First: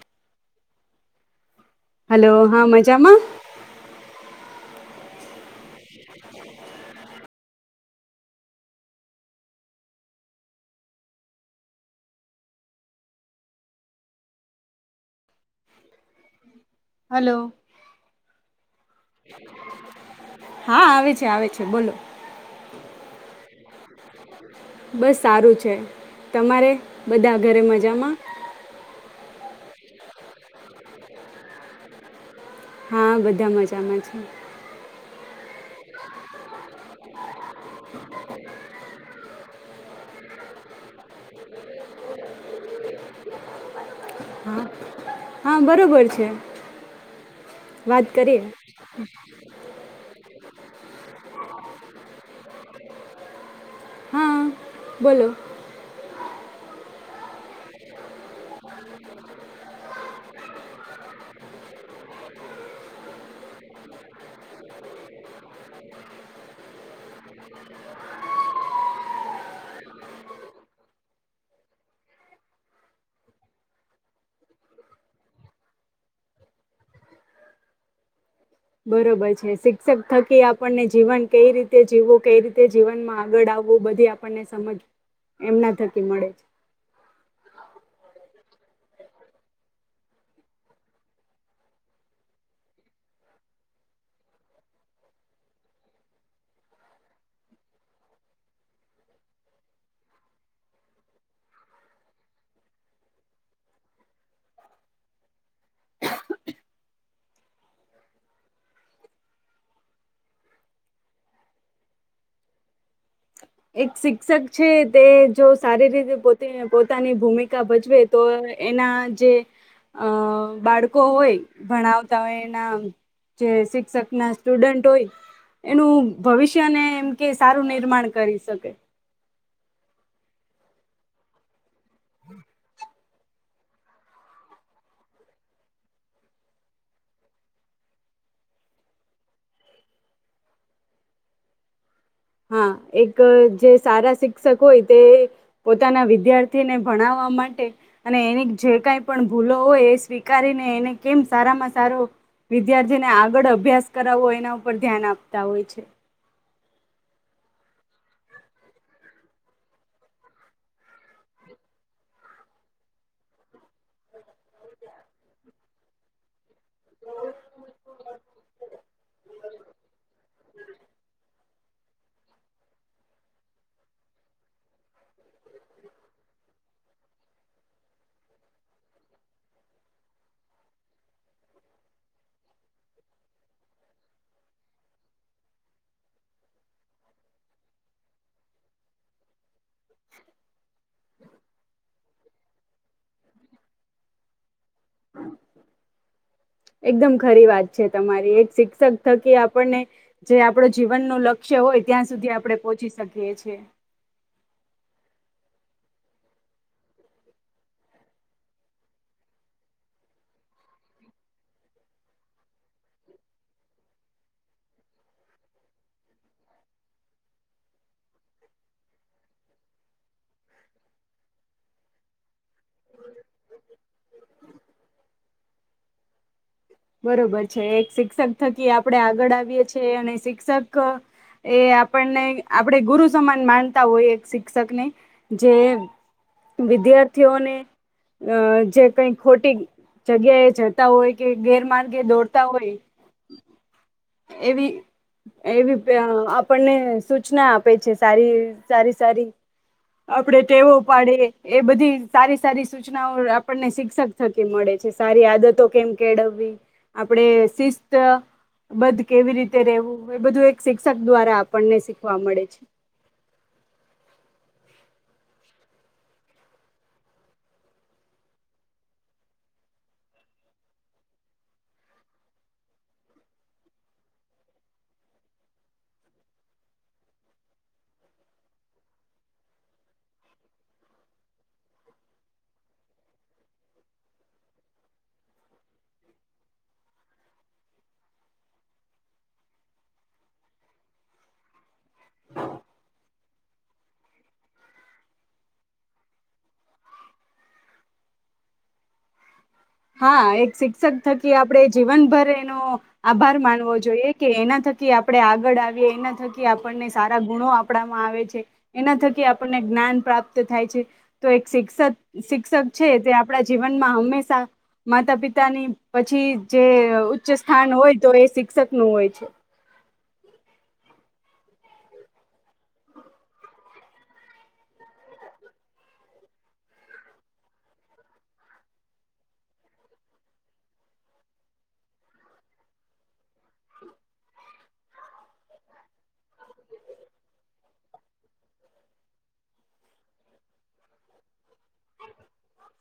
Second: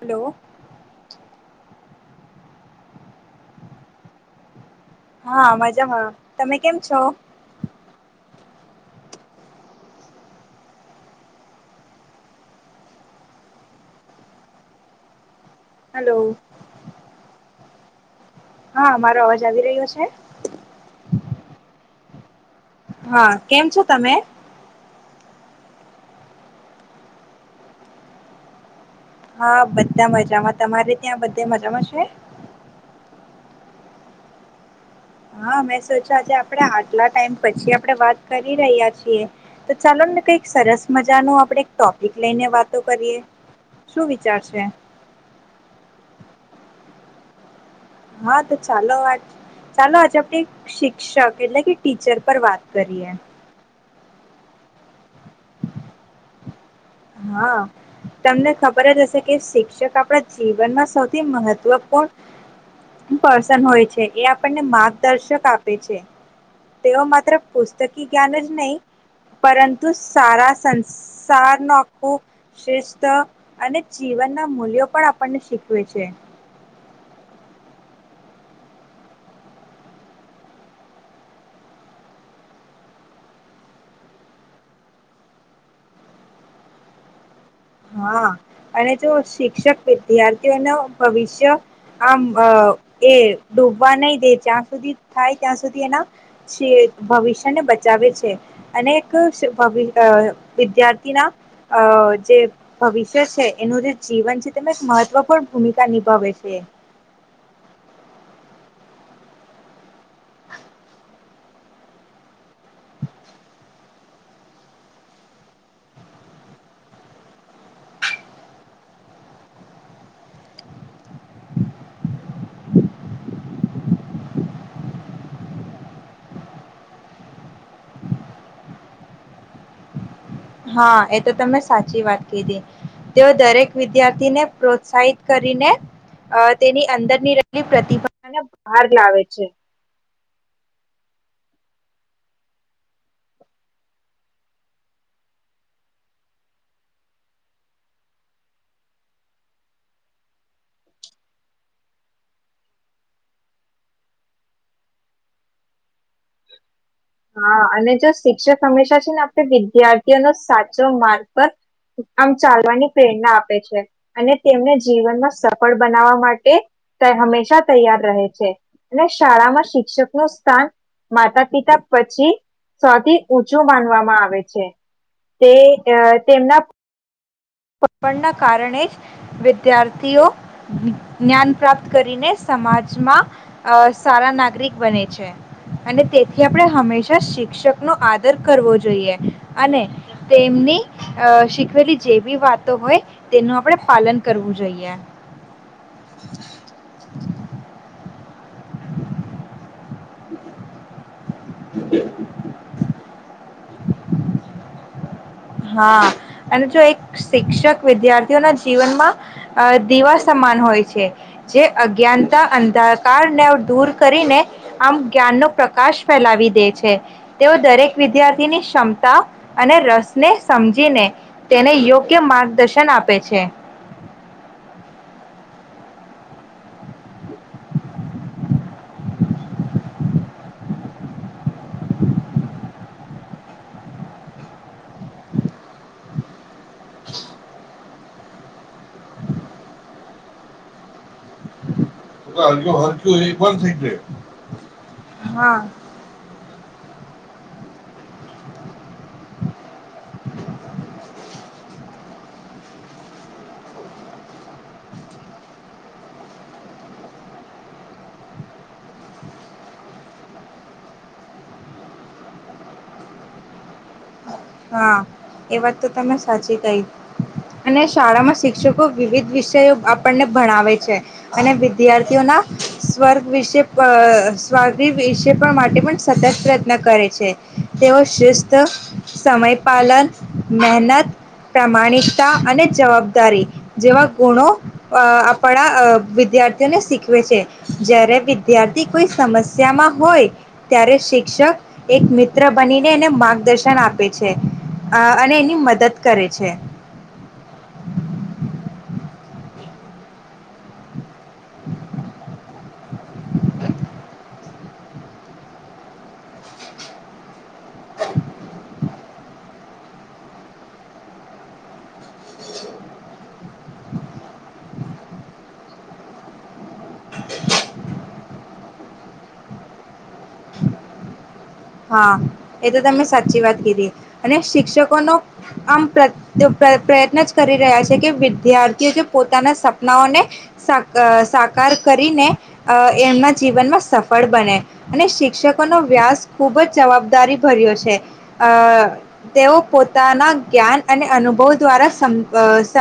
Hello. Hello, હા મજામાં? હા, મજામાં. તમે કેમ છો? હેલો. હેલો. હા મારો અવાજ આવી રહ્યો છે હા, આવે છે. આવે છે. બોલો. હા, કેમ છો તમે? બસ સારું છે. તમારે બધા ઘરે મજામાં? હા, બધા મજામાં. તમારે ત્યાં બધે મજામાં છે? હા, બધા મજામાં છે. હા, મેં સોચા આજે આપડે આટલા ટાઈમ પછી આપડણે વાત કરી રહ્યા છીએ. તો ચાલો ને કઈક સરસ મજા ન આપણે ટોપિક લઈને વાતો કરીએ. શું વિચાર હા, છે હા, બરોબર છે. વાત હા, કરીએ તો ચાલો આજ ચાલો, આજે આપણે શિક્ષક એટલે કે ટીચર પર વાત કરીએ. હા, બોલો. હા, તમને ખબર જ હશે કે શિક્ષક આપણા જીવનમાં સૌથી મહત્વપૂર્ણ પર્સન હોય છે, એ આપણને માર્ગદર્શક આપે છે. તેઓ માત્ર પુસ્તકી જ્ઞાન જ નહીં પરંતુ સારા સંસાર ન આખું શ્રેષ્ઠ અને જીવનના મૂલ્યો પણ આપણને શીખવે છે. બરોબર છે શિક્ષક થકી આપણને જીવન કઈ રીતે જીવવું કઈ રીતે જીવનમાં આગળ આવવું બધી આપણને સમજ એમના થકી મળે છે. હા, અને જો શિક્ષક વિદ્યાર્થીઓનો ભવિષ્ય આમ અ એ ડૂબવા નહી દે જ્યાં સુધી થાય ત્યાં સુધી એના વસ્ય-ભવિષ્યને બચાવે છે અને એક [unintelligible] વિદ્યાર્થીના અ જે ભવિષ્ય છે એનું જે જીવન છે તેમાં એક મહત્વપૂર્ણ ભૂમિકા નિભાવે છે. એક શિક્ષક છે તે જો સારી રીતે પો પોતાની ભૂમિકા ભજવે તો એના જે અ બાળકો હોય ભણાવતા હોય એના જે શિક્ષક ના સ્ટુડન્ટ હોય એનું ભવિષ્યને એમ કે સારું નિર્માણ કરીશ. [unintelligible] હા, એ તો તમે સાચી વાત કીધી. તેઓ દરેક વિદ્યાર્થીને પ્રોત્સાહિત કરીને તેની અંદરની રહેલી પ્રતિભાને બહાર લાવે છે. હા, એક જે સારા શિક્ષક હોય તે પોતાના વિદ્યાર્થીને ભણાવવા માટે અને એની જે કઈ પણ ભૂલો હોય એ સ્વીકારીને એને કેમ સારામાં સારો વિદ્યાર્થીને આગળ અભ્યાસ કરાવવો એના ઉપર ધ્યાન આપતા હોય છે. હા અને જો શિક્ષક હંમેશા છે ને આપણે વિદ્યાર્થીઓનો સાચો માર્ગ પર આમ ચાલવાની પ્રેરણા આપે છે અને તેમને જીવનમાં સફળ બનાવવા માટે હંમેશા તૈયાર રહે છે અને શાળામાં શિક્ષક નું સ્થાન માતા પિતા પછી સૌથી ઊંચું માનવામાં આવે છે. તે તેમના [unintelligible] ના કારણે જ વિદ્યાર્થીઓ જ્ઞાન પ્રાપ્ત કરીને સમાજમાં સારા નાગરિક બને છે અને તેથી આપણે હંમેશા શિક્ષક નો આદર કરવો જોઈએ અને તેમની શીખવેલી જે વિવાદ હોય તેનું આપણે પાલન કરવું જોઈએ. એકદમ ખરી વાત છે તમારી એક શિક્ષક થકી આપણને જે આપણો જીવન નો લક્ષ [unintelligible] હોય ત્યાં સુધી આપડણે પહોંચી શકીએ છીએ. હા અને જો એક શિક્ષક વિદ્યાર્થીઓના જીવનમાં દીવા સમાન હોય છે જે અજ્ઞાનતા અંધાકારને દૂર કરીને આમ જ્ઞાનનો પ્રકાશ ફેલાવી દે છે, તેઓ દરેક વિદ્યાર્થીની ક્ષમતા અને રસ ને સમજીને તેને યોગ્ય માર્ગદર્શન આપે છે. બરોબર છે એક શિક્ષક થકી આપણે આગળ આવીએ છીએ અને શિક્ષક એ આપણને આપણે ગુરુ સમાન માનતા હોય એક શિક્ષકને જે વિદ્યાર્થીઓને અ જે કઈ ખોટી જગ્યા એ જતા હોય કે ગેરમાન [inaudible] એ પણ થઈ જાય. એવી હા એવી પ આપણને સૂચના આપે છે સારી સારી સારી. આપડે ટેવો પાડે એ બધી સારી સારી સૂચનાઓ આપણને શિક્ષક થકી મળે છે સારી આદતો કેમ કેળવવી. આપડે શિસ્ત બધ કેવી રીતે રેવું એ બધું એક શિક્ષક દ્વારા આપણને શીખવા મળે છે. હા એ વાત તો તમે સાચી કહી અને શાળામાં શિક્ષકો વિવિધ વિષયો આપણને ભણાવે છે અને વિદ્યાર્થીઓના સ્વર્ગ વિશે પ સ્વર્ગ વિષ માટે પણ સતત પ્રયત્ન કરે છે તેઓ શિસ્ત સમયપાલન, મહેનત, પ્રામાણિકતા અને જવાબદારી જેવા ગુણો આપણા અ વિદ્યાર્થીઓને શીખવે છે. જ્યારે વિદ્યાર્થી કોઈ સમસ્યામાં હોય ત્યારે શિક્ષક એક મિત્ર બનીને એને માર્ગદર્શન આપ પે છે અને એની મદદ કરે છે. હા એક શિક્ષક થકી આપડે જીવનભરે એનો આભાર માનવો જોઈએ કે એના થકી આપણે આગળ આવીએ, એના થકી આપણને સારા ગુણો આપણામાં આવે છે, એના થકી આપણને જ્ઞાન પ્રાપ્ત થાય છે તો એક શિક્ષક શિક્ષક છે તે આપણા જીવનમાં હંમેશા માતા પિતાની પછી જે ઉચ્ચ સ્થાન હોય તો એ શિક્ષક નું હોય છે. હા એ તો તમે સાચી વાત કીધી અને શિક્ષકોનો આમ પ પ્રયત્ન જ કરી રહ્યા છે કે વિદ્યાર્થીઓ જે પોતાના સપનાઓને સા અ સાકાર કરીને અ એમના જીવનમાં સફળ બને અને શિક્ષકોનો વ્યાસ ખૂબ જ જવાબદારી ભર્યો છે અ તેઓ પોતાના જ્ઞાન અને અનુભવ દ્વારા સ અ સ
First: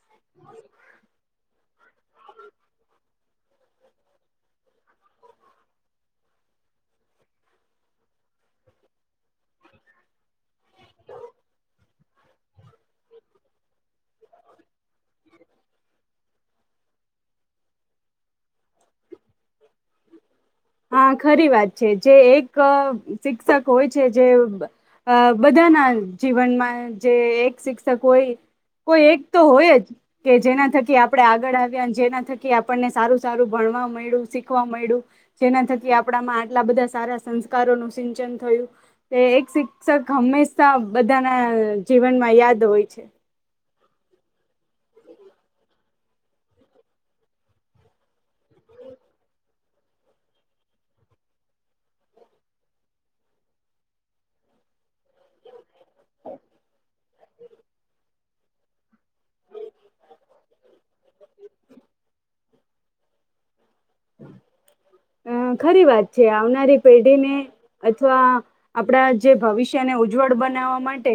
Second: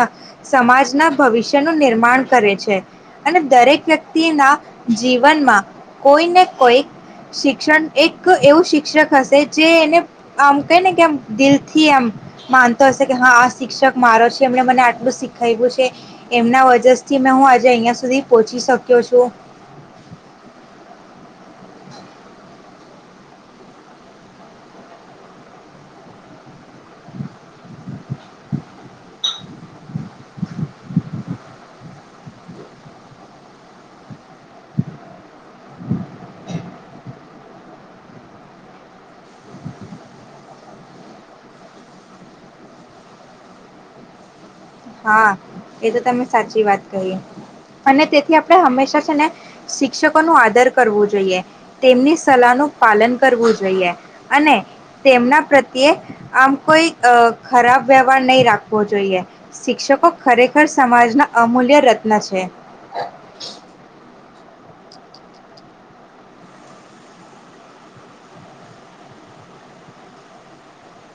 સમાજના ભવિષ્યનું નિર્માણ કરે છે અને દરેક વ્યક્તિ ના જીવનમાં કોઈને કોઈ શિક્ષણ એક એક એવું શિક્ષક હશે જે એને આમ કહે ને કેમ દિલથી એમ માનતો હશે કે હા આ શિક્ષક મારો છે એમને મને આટલું શીખાય્યું છે એમના વજરથી મે હું આજે અહં સુધી પહોચી શક્યો છું. હા ખરી વાત છે જે એક શિક્ષક હોય છે જે બધાના જીવનમાં જે એક સિક્ કોઈ કોઈ એક તો હોય જ કે જેના થકી આપણે આગળ આવ્યા જેના થકી આપણને સારું સારું ભણવા મળ્યું, શીખવા મળ્યું જેના થકી આપણામાં આટલા બધા સારા સંસ્કારોનું સિંચન થયું તે એક શિક્ષક હંમેશા બધાના જીવનમાં યાદ હોય છે. હા એ તો તમે સાચી વાત કહી અને તેથી આપણે હંમેશા છે ને શિક્ષકો નું આદર કરવું જોઈએ તેમની સલાહ નું પાલન કરવું જોઈએ અને તેમના પ્રત્યે આમ કોઈ અ ખરાબ વ્યવહાર નહી રાખવો જોઈએ. શિક્ષકો ખરેખર સમાજના અમૂલ્ય રત્ન છે. [inaudible] અં ખરી વાત છે. આવનારી પેઢીને અથવા આપણા જે ભવિષ્યને ઉજ્જવળ બનાવવા માટે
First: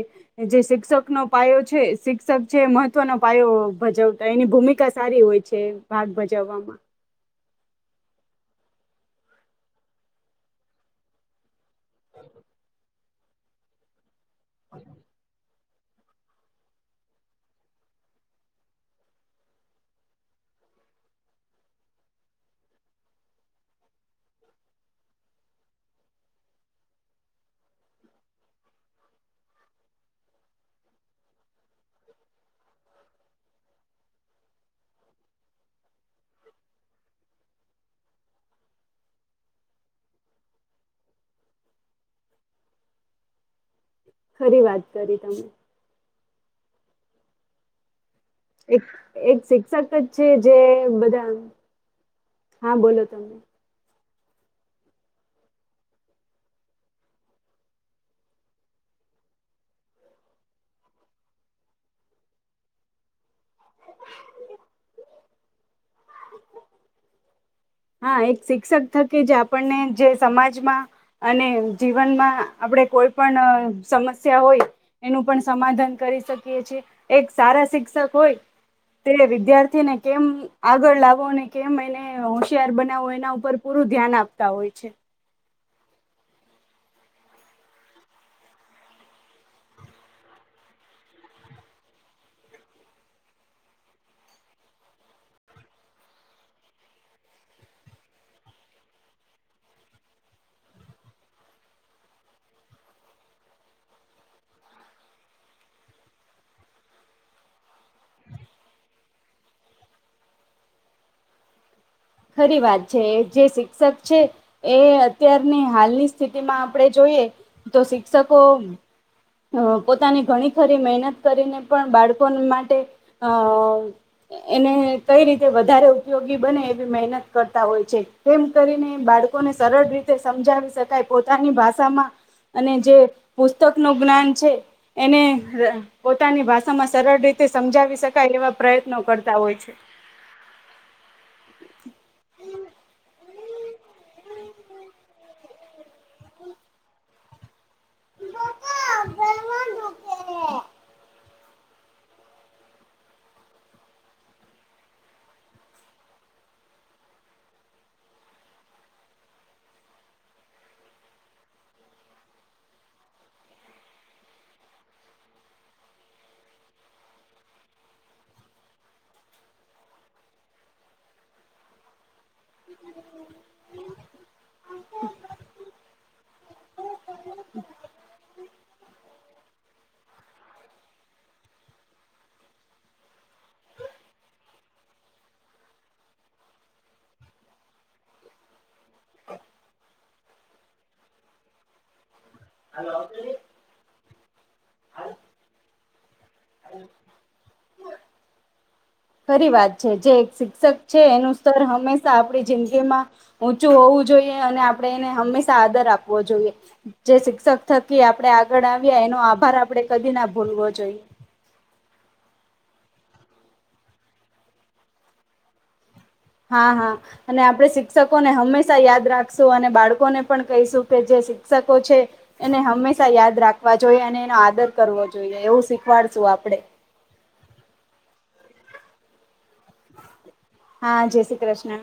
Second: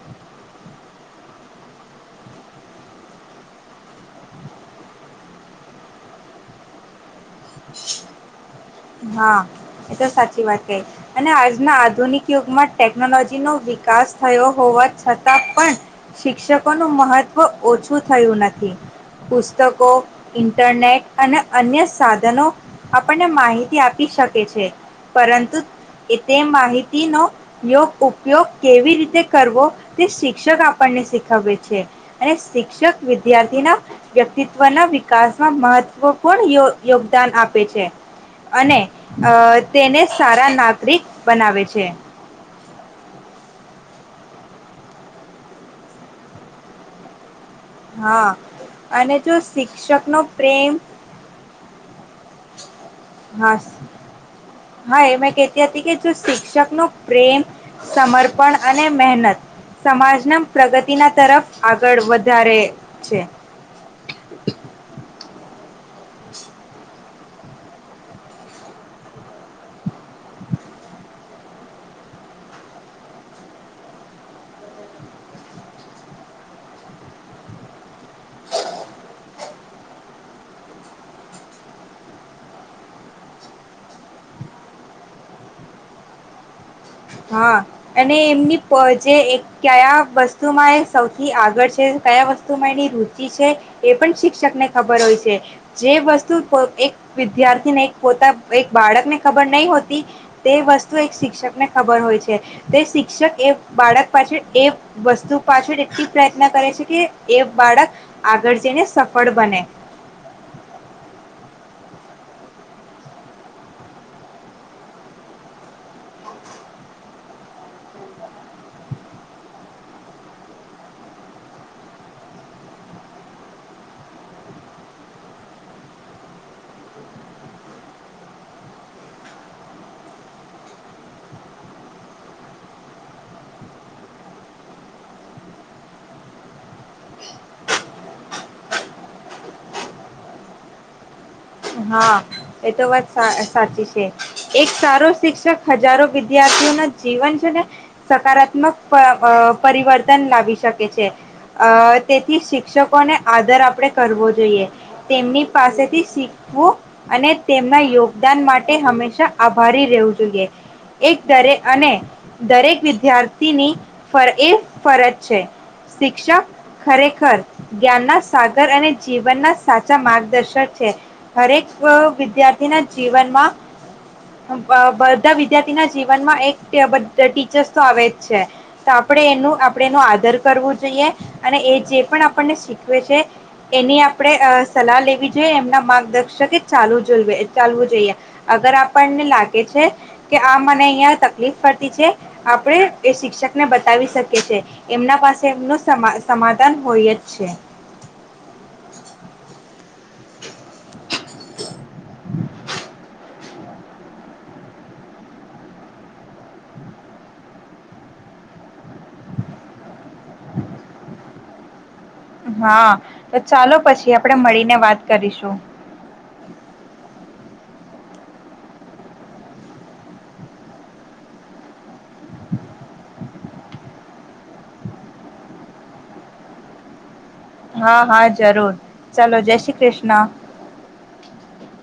જે શિક્ષકનો પાયો છે. શિક્ષક છે મહત્વનો પાયો ભજવતા. એની ભૂમિકા સારી હોય છે ભાગ ભજવવામાં. હાં એ તો સાચી વાત કેય. અને આજના આધુનિક યુગમાં ટેકનોલોજી નો વિકાસ થયો હોવા છતાં પણ શિક્ષકોનું મહત્વ ઓછું થયું નથી. પુસ્તકો, ઇન્ટરનેટ અને અન્ય સાધનો આપણને માહિતી આપી શકે છે. પરંતુ એ તે માહિતીનો યોગ ઉપયોગ કેવી રીતે કરવો, તે શિક્ષક આપણને શીખવવે છે અને શિક્ષક વિદ્યાર્થીના વ્યક્તિત્વના વિકાસમાં મહત્વપૂર્ણ યો યોગદાન આપ પે છે. અને અ તેને સારા નાગરિક બનાવે છે. ખરી વાત કરી તમે. હા એક અને જો એક શિક્ષક જ શિક્ષકનો છે જે પ્રેમ બધા હા બોલો તમે. હા હા એ મેં કહેતી હતી કે જો શિક્ષક નું પ્રેમ, સમર્પણ અને મહેનત સમાજના પ્રગતિના તરફ આગળ વધારે છે. [inaudible] હા! એક શિક્ષક થકી જ આપણને જે સમાજમાં અને જીવનમાં આપણે કોઈ પણ સમસ્યા હોય, એનું પણ સમાધાન કરી શકીએ છે. એક સારા શિક્ષક હોય તે વિદ્યાર્થીને કેમ આ આગળ લાવો ને, કેમ એને હોશિયાર બનાવો, એના ઉપર પૂરું ધ્યાન આપતા હોય છે. હા, અને એમની પ જે એ ક્યયા વસ્તુમાં એ સૌથી આગળ છે, કયા વસ્તુમાં એની રુચિ છે. એ પણ શિક્ષકને ખબર હોય છે. જે વસ્તુ એક વિદ્યાર્થીને પોતા એક બાળકને ખબર નહી હોતી તે વસ્તુ એક શિક્ષકને ખબર હોય છે. તે શિક્ષક એ બાળક પાછળ એ વસ્તુ પાછળ એતી પ્રયત્ન કરે છે કે એ બાળક આગળ જઈને સફળ બને. ખરી વાત છે. જે શિક્ષક છે એ અત્યારની હાલની સ્થિતિમાં આપણે જોઈએ, તો શિક્ષકો અ પોતાની ઘણી ખરી મહેનત કરીને પણ બાળકોન માટે અ એને કઈ રીતે વધારે ઉપયોગી બને મહેનત કરતા હોય છે. કેમ કરીને બાળકોને સરળ રીતે સમજાવી શકાય પોતાની ભાષામાં અને જે પુસ્તકનું જ્ઞાન છે એને પોતાની ભાષામાં સરળ રીતે સમજાવી શકાય એવા પ્રયત્નો કરતા હોય છે. હા, એ તો વાત સા સાચી છે. એ, એક સારો શિક્ષક હજારો વિદ્યાર્થીઓ ના જીવન. [unintelligible] સકારાત્મક પ અ પરિવર્તન લાવી શકે છે. અ તેથી શિક્ષકોને આદર આપણે કરવો જોઈએ. તેમની પાસેથી શી હું અને તેમના યોગદાન માટે હંમેશા આભારી રહેવું જોઈએ. એક દરે અને દરેક વિદ્યાર્થીની ફર એ ફરજ છે. શિક્ષક ખરેખર જ્ઞાનના સાગર અને જીવનના સાચા માર્ગદર્શક છે. હરેક અ વિદ્યાર્થી થીના જીવનમાં, અ બધા વિદ્યાર્થીના જીવનમાં એક તેય બ ડ ટીચર્સ તો આવે જ છે. તો આપણે એનું આપણે એનો આદર કરવું જોઈએ અને એ જે પણ આપણને શીખવે છે. એની આપણે સલાહ લેવી જોઈએ એમના માર્ગદર્શ શકે ચાલુ જુલવે ચાલવું જોઈએ. અગર આપણને લાગે છે કે આ મને અહંયા તકલીફ પડતી છે. આપડે એ શિક્ષક ને બ તાવી શકે છે. એમના પાસે એમનું સમા સમાધાન હોય જ છે. ખરી વાત. જે જે એક શિક્ષક છે એનું સ્ તર હંમેશા આપણી જિંદગી માં ઊંચું હોવું જોઈએ અને આપણે એને હંમેશા આદર આપવો જોઈએ. જે શિક્ષક થકી આપણે આગળ આવ્યા એનો આભાર આપણેે કદી ના ભૂલવો જોઈએ. હા, તો ચાલો પછી આપણેે મળીને વાત કરીશું. હા હા અને આપડે શી ક્ષકોને હંમેશા યાદ રાખશું અને બાળકોને પણ કહીશું કે જે શિક્ષકો છે. એને હંમેશા યાદ રાખે. ખવા જોઈએ અને એનો આદર કરવો જોઈએ એવું શીખવાડશું આપડે. હા હા જરૂર ચલો જય શ્રી કૃષ્ણ. હા જય શ્રી કૃષ્ણ.